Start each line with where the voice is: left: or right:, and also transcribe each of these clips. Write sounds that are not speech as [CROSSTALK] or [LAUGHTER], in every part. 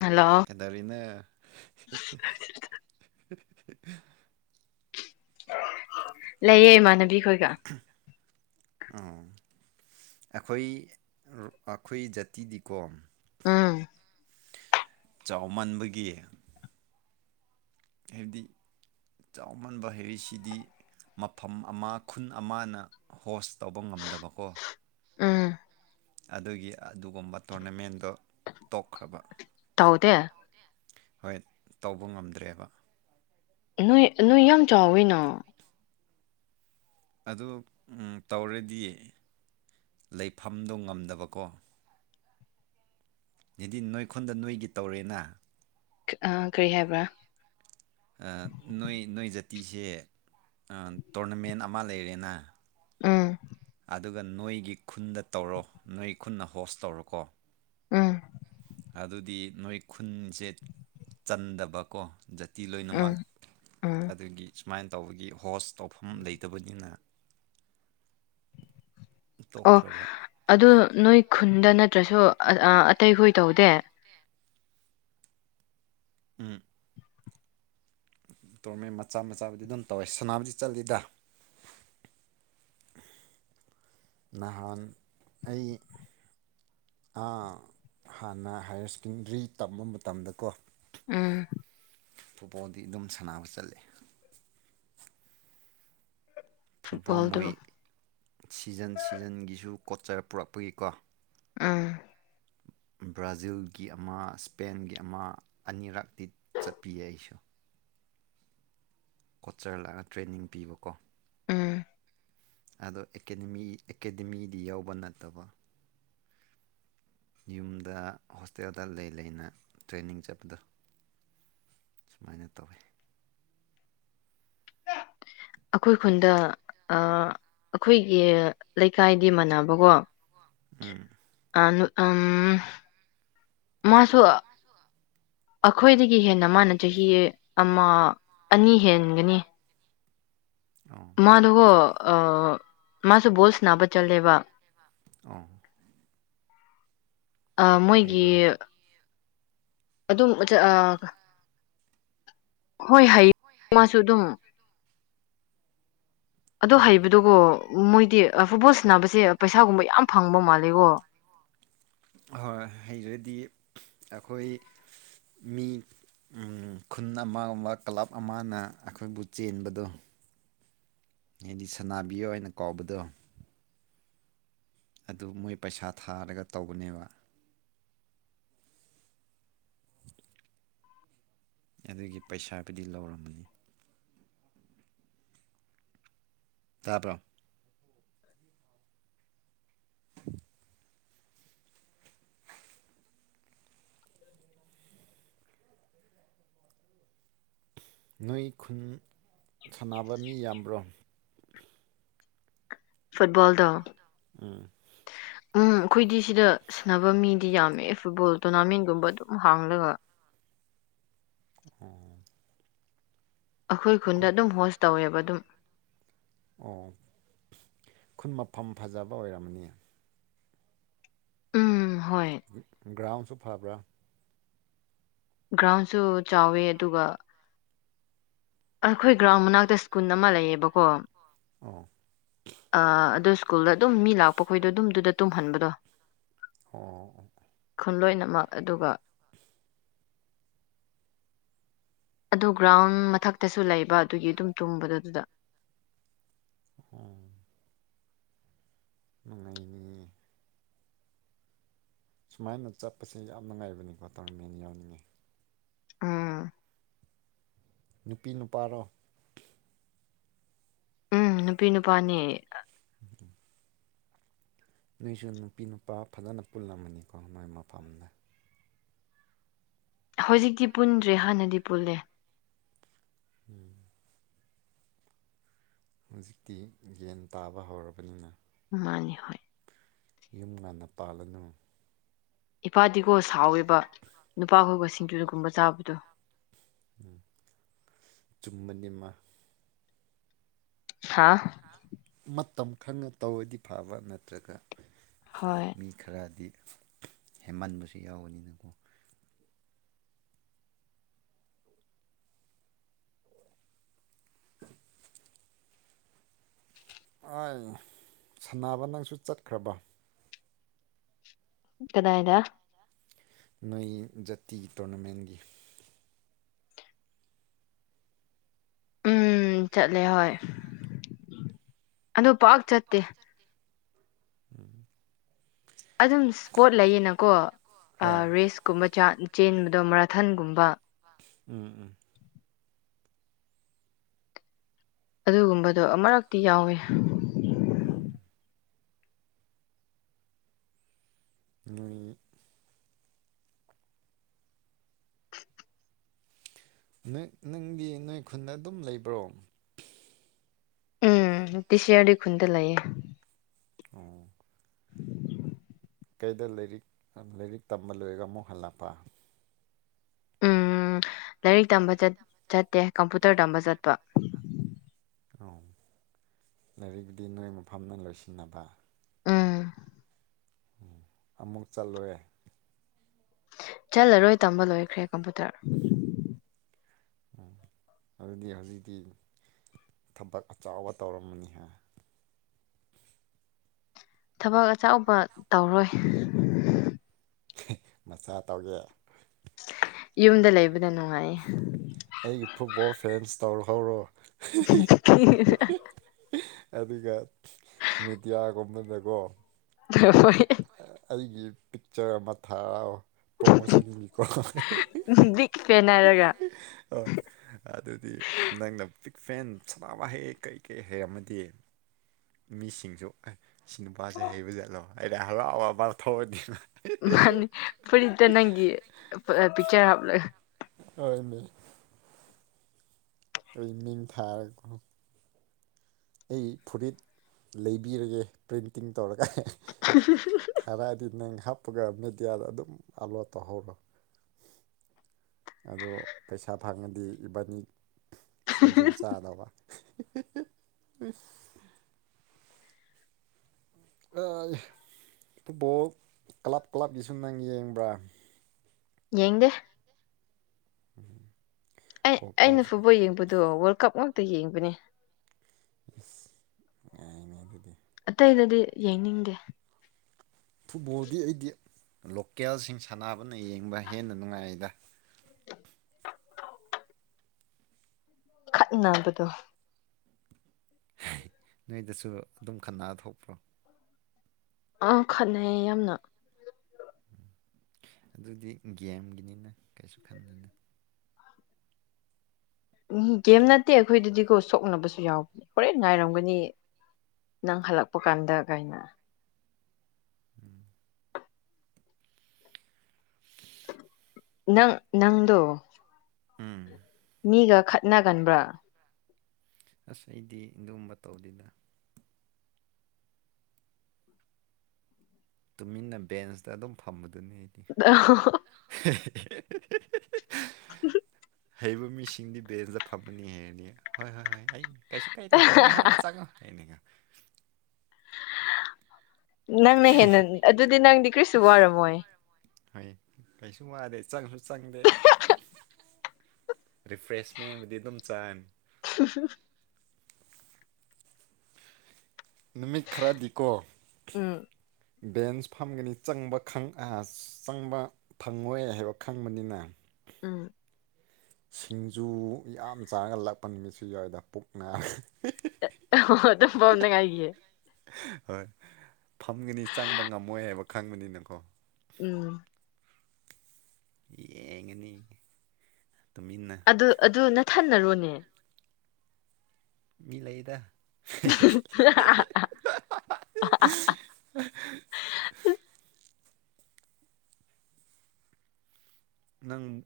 left: hello
right: ꯑꯦꯗꯔꯤꯅꯦ
left: ꯂꯩꯌꯦꯦ ꯃꯥꯅꯦ
right: ꯑ ꯑꯩꯈꯣꯏ ꯑꯩꯈꯣꯏ ꯖꯥꯇꯤꯗꯤꯀꯣ
left: ꯑꯥ
right: ꯆꯥꯎꯃꯟꯕꯒꯤ ꯍꯥꯏꯕꯗꯤ ꯆꯥꯎꯃꯟꯕ ꯍꯥꯏꯔꯤꯁꯤꯗꯤ ꯃꯐꯝ ꯑꯃ ꯈꯨꯟ ꯑꯃꯅ ꯍꯣꯁ ꯇꯧꯕ ꯉꯝꯗꯕꯀꯣ
left: ꯎꯝ
right: ꯑꯗꯨꯒꯤ ꯑꯗꯨꯒꯨꯝꯕ ꯇꯣꯔꯅꯃꯦꯟꯗꯣ ꯇꯣꯛꯈ꯭ꯔꯕ
left: ꯇꯎꯗꯦ
right: ꯍꯣꯏ ꯇꯧꯕ ꯉꯝꯗ꯭ꯔꯦꯕ
left: ꯅꯣꯏ ꯅꯣꯏ ꯌꯥꯝ ꯆꯥꯎꯋꯤꯅ
right: ꯑꯗꯨ ꯇꯧꯔꯗꯤ ꯂꯩꯐꯝꯗꯣ ꯉꯝꯗꯕꯀꯣ ꯅꯤꯗꯤ ꯅꯣꯏꯈꯣꯟꯗ ꯅꯣꯏꯒꯤ ꯇꯧꯔꯦꯅ
left: ꯑ ꯀꯔꯤ ꯍꯥꯏꯕ꯭ꯔꯥ
right: ꯅꯣꯏ ꯅꯣꯏ ꯖꯥꯇꯤꯁꯦ ꯇꯣꯔꯅꯃꯦꯟ ꯑꯃ ꯂꯩꯔꯦꯅ
left: ꯎꯝ
right: ꯑꯗꯨꯒ ꯅꯣꯏꯒꯤ ꯈꯨꯟꯗ ꯇꯧꯔꯣ ꯅꯣꯏ ꯈꯨꯟꯅ ꯍꯣꯁ ꯇꯧꯔꯣꯀꯣ
left: ꯑꯝ
right: ꯑꯗꯨꯗꯤ ꯅꯣꯏ ꯈꯨꯟꯁꯦ ꯆꯟꯗꯕꯀꯣ ꯇꯇꯤ ꯂꯣꯏꯅꯃꯛ
left: ꯎꯝ ꯎꯝ
right: ꯑꯗꯨꯒꯤ ꯁꯨꯃꯥꯏꯅ ꯇꯧꯕꯒꯤ ꯍꯣꯁ ꯇꯧꯐꯝ ꯂꯩꯇꯕꯅꯤꯅ
left: ꯑꯣ
right: ꯇꯣꯛꯈ꯭ꯔꯕ
left: ꯑꯗꯨ ꯅꯣꯏ ꯈꯨꯟꯗ ꯅꯠꯇ꯭ꯔꯁꯨ ꯑꯇꯩꯈꯣꯏ ꯇꯧꯗꯦ
right: ꯎꯝ ꯇꯣꯔꯃꯦꯟ ꯃꯆꯥ ꯃꯆꯥꯕꯨꯗꯤ ꯑꯗꯨꯝ ꯇꯧꯋꯦ ꯁꯅꯥꯕꯨꯗꯤ ꯆꯜꯂꯤꯠꯂꯤꯗ ꯅꯍꯥꯟ ꯑꯩ ꯍꯥꯟꯅ ꯍꯥꯏꯌꯔ ꯁꯦꯀꯦꯟꯗꯔꯤ ꯇꯝꯕ ꯃꯇꯝꯗꯀꯣ
left: ꯑꯥ
right: ꯐꯨꯠꯕꯣꯜꯗꯤ ꯑꯗꯨꯝ ꯁꯥꯟꯅꯕ ꯆꯠꯂ ꯐꯨꯠꯕꯣꯜ
left: ꯐꯨꯠꯕꯣꯜꯗꯨ
right: ꯃꯣꯏ ꯁꯤꯖꯟ ꯁꯤꯖꯟꯒꯤꯁꯨ ꯀꯣꯠꯆꯔ ꯄꯨꯔꯛꯄꯒꯤꯀꯣ
left: ꯑꯥ
right: ꯕ꯭ꯔꯥꯖꯤꯜꯒꯤ ꯑꯃ ꯏꯁꯄꯦꯟꯒꯤ ꯑꯃ ꯑꯅꯤꯔꯛꯇꯛꯇꯤ ꯆꯠꯄꯤꯌꯦ ꯑꯩꯁꯨ ꯀꯣꯠꯆꯔꯜꯂꯛꯒ ꯇ꯭ꯔꯦꯅꯤꯡ ꯄꯤꯕꯀꯣ
left: ꯎꯝ
right: ꯑꯗꯣ ꯑꯦꯀꯥꯗꯃꯤꯗꯤ ꯌꯥꯎꯕ ꯅꯠꯇꯕ ꯌꯨꯝꯗ ꯍꯣꯁꯇꯦꯜꯗ ꯂꯩ ꯂꯩꯅ ꯇ꯭ꯔꯦꯅꯤꯡ ꯆꯠꯄꯗꯣ ꯁꯨꯃꯥꯏꯅ ꯇꯧꯋꯦꯤ
left: ꯑꯩꯈꯣꯏ ꯈꯨꯟꯗ ꯑꯩꯈꯣꯏꯒꯤ ꯂꯩꯀꯥꯏꯗꯤ ꯃꯥꯟꯅꯕꯀꯣ
right: ꯎꯝ
left: ꯎꯝ ꯃꯥꯁꯨ ꯑꯩꯈꯣꯏꯗꯒꯤ ꯍꯦꯟꯅ ꯃꯥꯅ ꯆꯍꯤ ꯑꯃ ꯑꯅꯤ ꯍꯦꯟꯒꯅꯤ
right: ꯑꯣ
left: ꯃꯥꯗꯨꯒꯣ ꯃꯥꯁꯨ ꯕꯣꯜꯁ ꯅꯥꯕ ꯆꯠꯂꯦꯕ
right: ꯑ
left: ꯑ ꯃꯣꯏꯒꯤ
right: ꯍꯩꯕ꯭ꯔꯣ
left: ꯑꯗꯨꯝ ꯍꯣꯏ ꯍꯌꯦꯡ ꯃꯥꯁꯨ ꯑꯗꯨꯝ ꯑ ꯍꯩꯕꯗꯨꯒꯣ ꯃꯣꯏꯗꯤ ꯐꯨꯠꯕꯣꯜ ꯅꯕꯁꯦ ꯄꯩꯁꯥꯒꯨꯝꯕ ꯌꯥꯝ ꯐꯪꯕ ꯃꯥꯜꯂꯦꯀꯣ
right: ꯍ ꯍꯩꯔꯗꯤ ꯑꯩꯈꯣꯏ ꯃꯤ ꯈꯨꯟ ꯑꯃꯒꯨꯝꯕ ꯀ꯭ꯂꯕ ꯑꯃꯅ ꯑꯩꯈꯣꯏꯕꯨ ꯆꯦꯟꯕꯗꯣ ꯍꯥꯏꯗꯤ ꯁꯅꯥꯕꯤꯌꯣ ꯑꯣꯏꯅ ꯀꯧꯕꯗꯣ ꯑꯗꯨ ꯃꯣꯏ ꯄꯩꯁꯥ ꯊꯥꯔꯒ ꯇꯧꯕꯅꯦꯕ ꯑꯗꯨꯒꯤ ꯄꯩꯁꯥꯕꯨꯗꯤ ꯂꯧꯔꯝꯃꯅꯤ ꯇꯔꯕꯣ [INAUDIBLE] ꯅꯣꯏ ꯈꯨꯟ ꯁꯥꯟꯅꯕ ꯃꯤ ꯌꯥꯝꯕ꯭ꯔꯣ
left: ꯐꯨꯠꯕꯜꯗ
right: ꯎꯝ
left: ꯎꯝ ꯑꯩꯈꯣꯏꯗꯤ ꯁꯤꯗ ꯁꯥꯟꯅꯕ ꯃꯤꯗꯤ ꯌꯥꯝꯃꯦ ꯐꯨꯠꯕꯣꯜ ꯇꯣꯔꯅꯥꯃꯦꯟꯒꯨꯝꯕ ꯑꯗꯨꯝ ꯍꯥꯡꯂꯒ
right: ꯎꯝ
left: ꯑꯩꯈꯣꯏ ꯈꯨꯟꯗ ꯑꯗꯨꯝ ꯍꯣꯁ ꯇꯧꯋꯦꯕ ꯑꯗꯨꯝ
right: ꯑꯣ ꯈꯨꯟ ꯃꯐꯝ ꯐꯖꯕ ꯑꯣꯏꯔꯝꯃꯅꯤ
left: ꯎꯝ ꯍꯣꯏ
right: ꯒ꯭ꯔꯥꯎꯟꯁꯨ ꯐꯕ꯭ꯔꯥ
left: ꯒ꯭ꯔꯥꯎꯟꯁꯨ ꯆꯥꯎꯋꯦ ꯑꯗꯨꯒ ꯑꯩꯈꯣꯏ ꯒ꯭ꯔꯥꯎꯟ ꯃꯅꯥꯛꯇ ꯁ꯭ꯀꯨꯜ ꯑꯃ ꯂꯩꯌꯦꯕꯀꯣ
right: ꯑꯣ
left: ꯑ ꯑꯗꯨꯗꯣ ꯁ꯭ꯀꯨꯜꯗ ꯑꯗꯨꯝ ꯃꯤ ꯂꯥꯛꯄꯈꯣꯏꯗꯣ ꯑꯗꯨꯝ ꯑꯗꯨꯗ ꯇꯨꯝꯍꯟꯕꯗꯣ
right: ꯑꯣ
left: ꯈꯨꯟꯂꯣꯏꯅꯃꯛ ꯑꯗꯨꯒ ꯑꯗꯨ ꯒ꯭ꯔꯥꯎꯟ ꯃꯊꯛꯇꯁꯨ ꯂꯩꯕ ꯑꯗꯨꯒꯤ ꯑꯗꯨꯝ ꯇꯨꯝꯕꯗꯣ ꯑꯗꯨꯗ
right: ꯎꯝ ꯅꯨꯡꯅꯤ ꯁꯨꯃꯥꯏꯅ ꯆꯠꯄꯁꯦ ꯌꯥꯝ ꯅꯨꯡꯉꯥꯏꯕꯅꯤꯀꯣ ꯇꯣꯔꯅꯥꯃꯦꯟ ꯌꯥꯎꯅꯤꯡꯉꯤ
left: ꯑꯝ
right: ꯅꯨꯄꯤ ꯅꯨꯄꯥꯔꯣ
left: ꯎꯝ ꯅꯨꯄꯤ ꯅꯨꯄꯥꯅꯤ
right: ꯅꯣꯏꯁꯨ ꯅꯨꯄꯤ ꯅꯨꯄꯥ ꯐꯖꯅ ꯄꯨꯜꯂꯝꯃꯅꯤꯀꯣ ꯃꯣꯏ ꯃꯐꯝꯗ
left: ꯍꯧꯖꯤꯛꯇꯤ ꯄꯨꯟꯗ꯭ꯔꯦ ꯍꯥꯟꯅꯗꯤ ꯄꯨꯜꯂꯦ
right: ꯎꯝ [INAUDIBLE] ꯍꯧꯖꯤꯛꯇꯤ ꯌꯦꯟ ꯇꯥꯕ ꯍꯧꯔꯕꯅꯤꯅ
left: ꯃꯥꯅꯤ ꯍ [INAUDIBLE]
right: ꯌꯨꯝ ꯉꯥꯟꯟꯅ ꯄꯥꯜꯂꯅ
left: ꯏꯄꯥꯗꯤꯒꯣ ꯁꯥꯎꯋꯦꯕ ꯅꯨꯄꯥꯈꯣꯏꯕ ꯁꯤꯡꯖꯨꯅꯒꯨꯝꯕ ꯆꯥꯕꯗꯣ
right: ꯎꯝ ꯆꯨꯝꯕꯅꯤꯃ
left: ꯍꯥꯥ
right: ꯃꯇꯝ ꯈꯪꯅ ꯇꯧꯔꯗꯤ ꯐꯕ ꯅꯠꯇ꯭ꯔꯒ
left: ꯍꯣꯏ
right: ꯃꯤ ꯈꯔꯗꯤ ꯍꯦꯃꯟꯕꯁꯨ ꯌꯥꯎꯕꯅꯤꯅꯀꯣ [UNINTELLIGIBLE] [INAUDIBLE] ꯑꯩ ꯁꯥꯟꯅꯕ ꯅꯪꯁꯨ ꯆꯠꯈ꯭ꯔꯕ
left: ꯀꯗꯥꯗ
right: ꯅꯣꯏ ꯖꯥꯇꯤꯒꯤ ꯇꯣꯔꯅꯥꯃꯦꯟꯒꯤ
left: ꯎꯝ ꯆꯠꯂꯦ ꯍꯣꯏ ꯑꯗꯨ ꯄꯥꯛ ꯆꯠꯇꯦ
right: ꯎꯝ [INAUDIBLE] [INAUDIBLE]
left: ꯑꯗꯨꯝ ꯏꯁꯄꯣꯠ ꯂꯩꯌꯦꯅꯀꯣ
right: ꯍꯣꯏ
left: ꯔꯦꯁꯀꯨꯝꯕ ꯆꯥ ꯆꯦꯟꯕꯗꯣ ꯃꯔꯥꯊꯟꯒꯨꯝꯕ
right: ꯎꯝ ꯎꯝ
left: ꯑꯗꯨꯒꯨꯝꯕꯗꯣ ꯑꯃꯨꯔꯛꯇꯤ ꯌꯥꯎꯋꯤ
right: ꯎꯝ ꯃ [INAUDIBLE] ꯅꯪꯗꯤ ꯅꯣꯏ ꯈꯨꯟꯗ ꯑꯗꯨꯝ ꯂꯩꯕ꯭ꯔꯣ
left: ꯎꯝ ꯇ ꯁꯤꯌꯥꯔ ꯈꯨꯟꯗ ꯂꯑꯌꯦꯦ
right: ꯑꯣ [INAUDIBLE] ꯀꯩꯗ ꯂꯥꯏꯔꯤꯛ ꯂꯥꯏꯔꯤꯛ ꯇꯝꯕ ꯂꯣꯏꯔꯒ ꯑꯃꯨꯛ ꯍꯜꯂꯛꯄ
left: ꯎꯝ ꯂꯥꯏꯔꯤꯛ ꯇꯝꯕ ꯆꯠꯇꯦ ꯀꯝꯄꯨꯇꯔ ꯇꯝꯕ ꯆꯠꯄ
right: ꯑ ꯂꯥꯏꯔꯤꯛꯨꯗꯤ ꯅꯣꯏ ꯃꯐꯝꯅ ꯂꯣꯏꯁꯤꯟꯅꯕ
left: ꯎꯝ
right: ꯑꯃꯨꯛ ꯆꯠꯂꯨꯔꯦ
left: ꯆꯠꯂꯔꯣꯏ ꯇꯝꯕ ꯂꯣꯏꯈ꯭ꯔꯦ ꯀꯝꯄꯨꯇꯔ
right: ꯎ ꯑꯗꯨꯗꯤ ꯍꯧꯖꯤꯗꯤ ꯊꯕꯛ ꯑꯆꯕ ꯇꯧꯔꯝꯝꯕꯅꯤ ꯍꯥꯏ
left: ꯊꯕꯛ ꯑꯆꯧꯕ ꯇꯧꯔꯣꯏ
right: ꯃꯆꯥ ꯇꯧꯒꯦ
left: ꯌꯨꯝꯗꯥ ꯂꯩꯕꯗ ꯅꯨꯡꯉꯥꯏꯌꯦ
right: ꯑꯩꯒꯤ ꯐꯨꯠꯕꯣꯜ ꯐꯦꯟꯁ ꯇꯧꯔꯍꯧꯔꯣ
left: [UNINTELLIGIBLE]
right: ꯑꯗꯨꯒꯥ ꯃꯦꯗꯤꯌꯥꯒꯨꯝꯕꯗꯀꯣ
left: ꯍꯣꯏ
right: ꯑꯩꯒꯤ ꯄꯤꯛꯆꯔ ꯑꯃꯥ ꯊꯥ ꯄ꯭ꯔꯃꯣꯁꯟ ꯒꯤ ꯀ‌ꯣ
left: ꯕꯤꯛ ꯐꯦꯟ ꯍꯥꯏꯔꯒ
right: ꯍꯣꯏ ꯑꯗꯨꯗꯤ ꯅꯪꯅ ꯐꯦꯟ ꯁꯥꯟꯅꯕ ꯍꯩ ꯀꯩ ꯀꯩ ꯍꯩꯃ ꯃꯤꯁꯤꯡꯁꯨ ꯁꯤ ꯅꯨꯄꯥꯁꯦ ꯍꯩꯕ ꯆꯠꯂꯣ ꯑꯩꯗꯤ ꯍꯔꯥꯎꯕ ꯃꯥ ꯊꯧꯔꯗꯤꯅ
left: ꯃꯥꯅꯤ ꯐ‌ꯨꯔꯤꯠꯇ‌ꯣ ꯅꯪꯒꯤ ꯄꯤꯛꯆꯔ ꯍꯥꯂ
right: ꯀꯃꯤ [INAUDIBLE] ꯑꯩꯃꯤꯡ ꯊꯥꯔꯀꯣ ꯑꯩ ꯐꯨꯔꯤꯠ ꯂꯩꯕꯤꯔꯒꯦ ꯄ꯭ꯔꯤꯟꯇꯤꯡ ꯇꯣꯔꯀꯥꯏ ꯊꯔꯥꯗꯤ ꯅ ꯈꯞ ꯍꯥꯞꯄꯒ ꯃꯦꯗꯤꯌꯥꯗ ꯑꯗꯨꯝ ꯑꯥꯂꯣ ꯇꯧꯍꯧꯔꯣ ꯑꯗꯣ ꯄꯩꯁꯥ ꯐꯪꯉꯗꯤ ꯏꯕꯥꯅꯤ ꯁꯤꯡꯖꯨ ꯆꯥꯗꯕ ꯎꯝ ꯐꯨꯠꯕꯣꯜ ꯀ꯭ꯂꯕ ꯀ꯭ꯂꯕꯀꯤꯁꯨ ꯅꯪ ꯌꯦꯡꯕ꯭ꯔꯥ
left: ꯌꯦꯒ
right: ꯎꯝ
left: ꯑꯩ ꯑꯩꯅ ꯐꯨꯠꯕꯣꯜ ꯌꯦꯡꯕꯗꯣ ꯋꯥꯔꯜ ꯀꯞ ꯉꯇ ꯌꯦꯡꯕꯅꯦ
right: ꯌꯥꯏꯅꯦ ꯑꯗꯨꯗꯤ
left: ꯑꯇꯩꯗꯗꯤ ꯌꯩꯅꯤꯡꯗꯦ
right: ꯐꯨꯠꯕꯣꯜꯗꯤ ꯑꯩꯗꯤ ꯂꯣꯀꯦꯜꯁꯤꯡ ꯁꯥꯟꯅꯕꯅ ꯌꯦꯡꯕ ꯍꯦꯟꯅ ꯅꯨꯡꯉꯥꯏꯗ
left: ꯈꯠ ꯅꯕꯗꯣ
right: ꯅꯣꯏꯗꯁꯨ ꯑꯗꯨꯝ ꯈꯟꯅ ꯊꯣꯛꯄ꯭ꯔꯣ
left: ꯑꯥ ꯈꯠꯅꯩꯌꯦ ꯌꯥꯝꯅ
right: ꯑꯗꯨꯗꯤ ꯒꯦꯝꯒꯤꯅꯤꯅ ꯀꯩꯁꯨ ꯈꯟꯗꯅ
left: ꯎꯝ ꯒꯦꯝ ꯅꯠꯇꯦ ꯑꯩꯈꯣꯏꯗꯗꯤꯀꯣ ꯁꯣꯛꯅꯕꯁꯨ ꯌꯥꯎꯕꯅꯦ ꯍꯣꯔꯦꯟ ꯉꯅꯥꯔꯝꯒꯅꯤ ꯅꯪ ꯍꯜꯂꯛꯄ ꯀꯥꯟꯗ ꯀꯥꯏꯩꯅ ꯅꯪ ꯅꯪꯗꯣ
right: ꯎꯝ
left: ꯃꯤꯒ ꯈꯠꯅꯒꯟꯕ꯭ꯔꯥ
right: ꯑꯁ ꯑꯩꯗꯤ ꯏꯟꯕ ꯇꯧꯗꯅ ꯇꯨꯃꯤꯟꯅ ꯕꯦꯟꯁꯇ ꯑꯗꯨꯝ ꯐꯝꯕꯗꯨꯅꯤ ꯑꯩꯗꯤ ꯍꯩꯕ ꯃꯤꯁꯤꯡꯗꯤ ꯕꯦꯟꯁꯇ ꯐꯝꯃꯅꯤ ꯍꯩꯔꯅꯤ ꯍꯣꯏ ꯍꯣꯏ ꯍꯣꯏ ꯀꯩꯁꯨ ꯀꯩꯗꯦ ꯅꯣꯏ ꯍꯥꯟꯅ ꯆꯪꯉꯣ ꯍꯥꯏꯅꯤꯡꯉꯣ
left: ꯅꯪꯅ ꯍꯦꯟꯅ ꯑꯗꯨꯗꯤ ꯅꯪꯗꯤ ꯀ꯭ꯔꯤꯁꯨ ꯋꯥꯔꯝꯃꯣꯏ
right: ꯍꯣꯏ ꯀꯩꯁꯨ ꯋꯥꯗꯦ ꯆꯪꯁꯨ ꯆꯪꯗꯦ ꯔꯤꯐ꯭ꯔꯦꯁꯃꯦꯟ ꯑꯃꯗꯤꯗꯤ ꯑꯗꯨꯝ ꯆꯥꯅꯤ
left: [INAUDIBLE]
right: ꯅꯨꯃꯤꯠ ꯈꯔꯗꯤꯀꯣ
left: ꯎꯝ
right: ꯕꯦꯟꯁ ꯐꯝꯒꯅꯤ ꯆꯪꯕ ꯑ ꯆꯪꯕ ꯐꯪꯉꯣꯏ ꯍꯥꯏꯕ ꯈꯪꯕꯅꯤꯅ
left: ꯎꯝ
right: ꯁꯤꯡꯖꯨ ꯌꯥꯝ ꯆꯥꯔꯒ ꯂꯥꯛꯄ ꯅꯨꯃꯤꯠꯁꯨ ꯌꯥꯎꯋꯏꯗ ꯄꯨꯛ ꯔꯦ
left: ꯇ ꯐꯅꯉꯥꯏꯦ
right: ꯍꯣꯏ ꯐꯝꯒꯅꯤ ꯆꯪꯕ ꯉꯝꯃꯣꯏ ꯍꯥꯏꯕ ꯈꯪꯕꯅꯤꯅꯀꯣ
left: ꯎꯝ
right: ꯌꯦꯡꯉꯅꯤ ꯇꯨꯃꯤꯟꯅ
left: ꯑꯗꯨ ꯑꯗꯨ ꯅꯊꯟꯅꯔꯣꯅꯦ
right: ꯃꯤ ꯂꯩꯗ
left: ꯑ
right: [INAUDIBLE] ꯅꯪ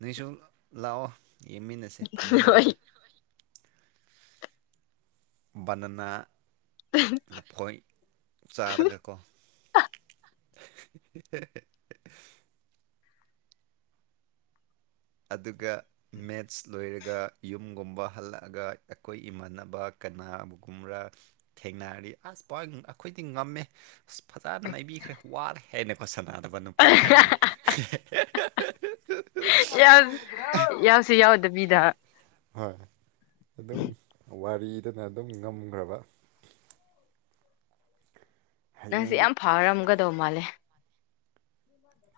right: ꯅꯣꯏꯁꯨ ꯂꯥꯛꯑꯣ ꯌꯦꯡꯃꯤꯟꯅꯁꯦ
left: ꯍꯣꯏ
right: ꯐꯝꯃꯤꯟꯅꯁꯦ ꯕꯅꯅ ꯂꯈ ꯆꯔꯒꯀ ꯑꯦ ꯑꯗꯨꯒ ꯃꯦꯠꯁ ꯂꯣꯏꯔꯒ ꯌꯨꯝꯒꯨꯝꯕ ꯍꯜꯂꯛꯑꯒ ꯑꯩꯈꯣꯏ ꯏꯃꯥꯟꯅꯕ ꯀꯅꯥꯕꯒꯨꯝꯕ꯭ꯔꯥ ꯊꯦꯡꯅꯔꯤ ꯑꯁ ꯄ ꯑꯩꯈꯣꯏꯗꯤ ꯉꯝꯃꯦ ꯑꯁ ꯐꯖꯅ ꯅꯩꯕꯤꯈ꯭ꯔꯦ ꯋꯥꯔꯦ ꯍꯥꯏꯦꯟꯅꯀꯣ ꯁꯥꯟꯅꯗꯕ ꯅꯨꯄꯥ ꯑꯩꯅ
left: ꯌꯥꯎ ꯌꯥꯁꯤ ꯌꯥꯎꯗ ꯕꯤꯗ
right: ꯍꯣꯏ ꯑꯗꯨꯝ ꯋꯥꯔꯤꯗꯅ ꯑꯗꯨꯝ ꯉꯝꯈ꯭ꯔꯕ
left: ꯅꯪꯁꯦ
right: ꯍꯌꯦꯡꯗꯤ
left: ꯌꯥꯝ ꯐꯔꯝꯒꯗꯧ ꯃꯥꯜꯂꯦ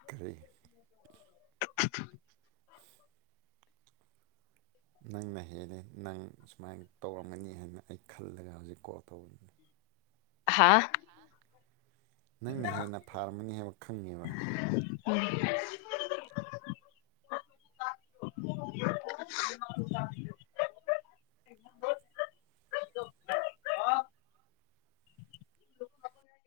right: ꯇꯔꯔꯤ
left: [INAUDIBLE]
right: ꯅꯪꯅ ꯍꯦꯜꯂꯦ ꯅꯪ ꯁꯨꯃꯥꯏꯅ ꯇꯧꯔꯝꯒꯅꯤ ꯍꯥꯏꯅ ꯑꯩ ꯈꯜꯂꯒ ꯍꯧꯖꯤꯛ ꯀꯣꯜ ꯇꯧꯕꯅꯤ
left: ꯍꯥꯥ
right: ꯅꯪꯅ ꯍꯦꯟꯅ ꯐꯥꯔꯝꯒꯅꯤ ꯍꯥꯏꯕ ꯈꯪꯉꯦꯕ [INAUDIBLE]
left: [INAUDIBLE]
right: [INAUDIBLE] [INAUDIBLE]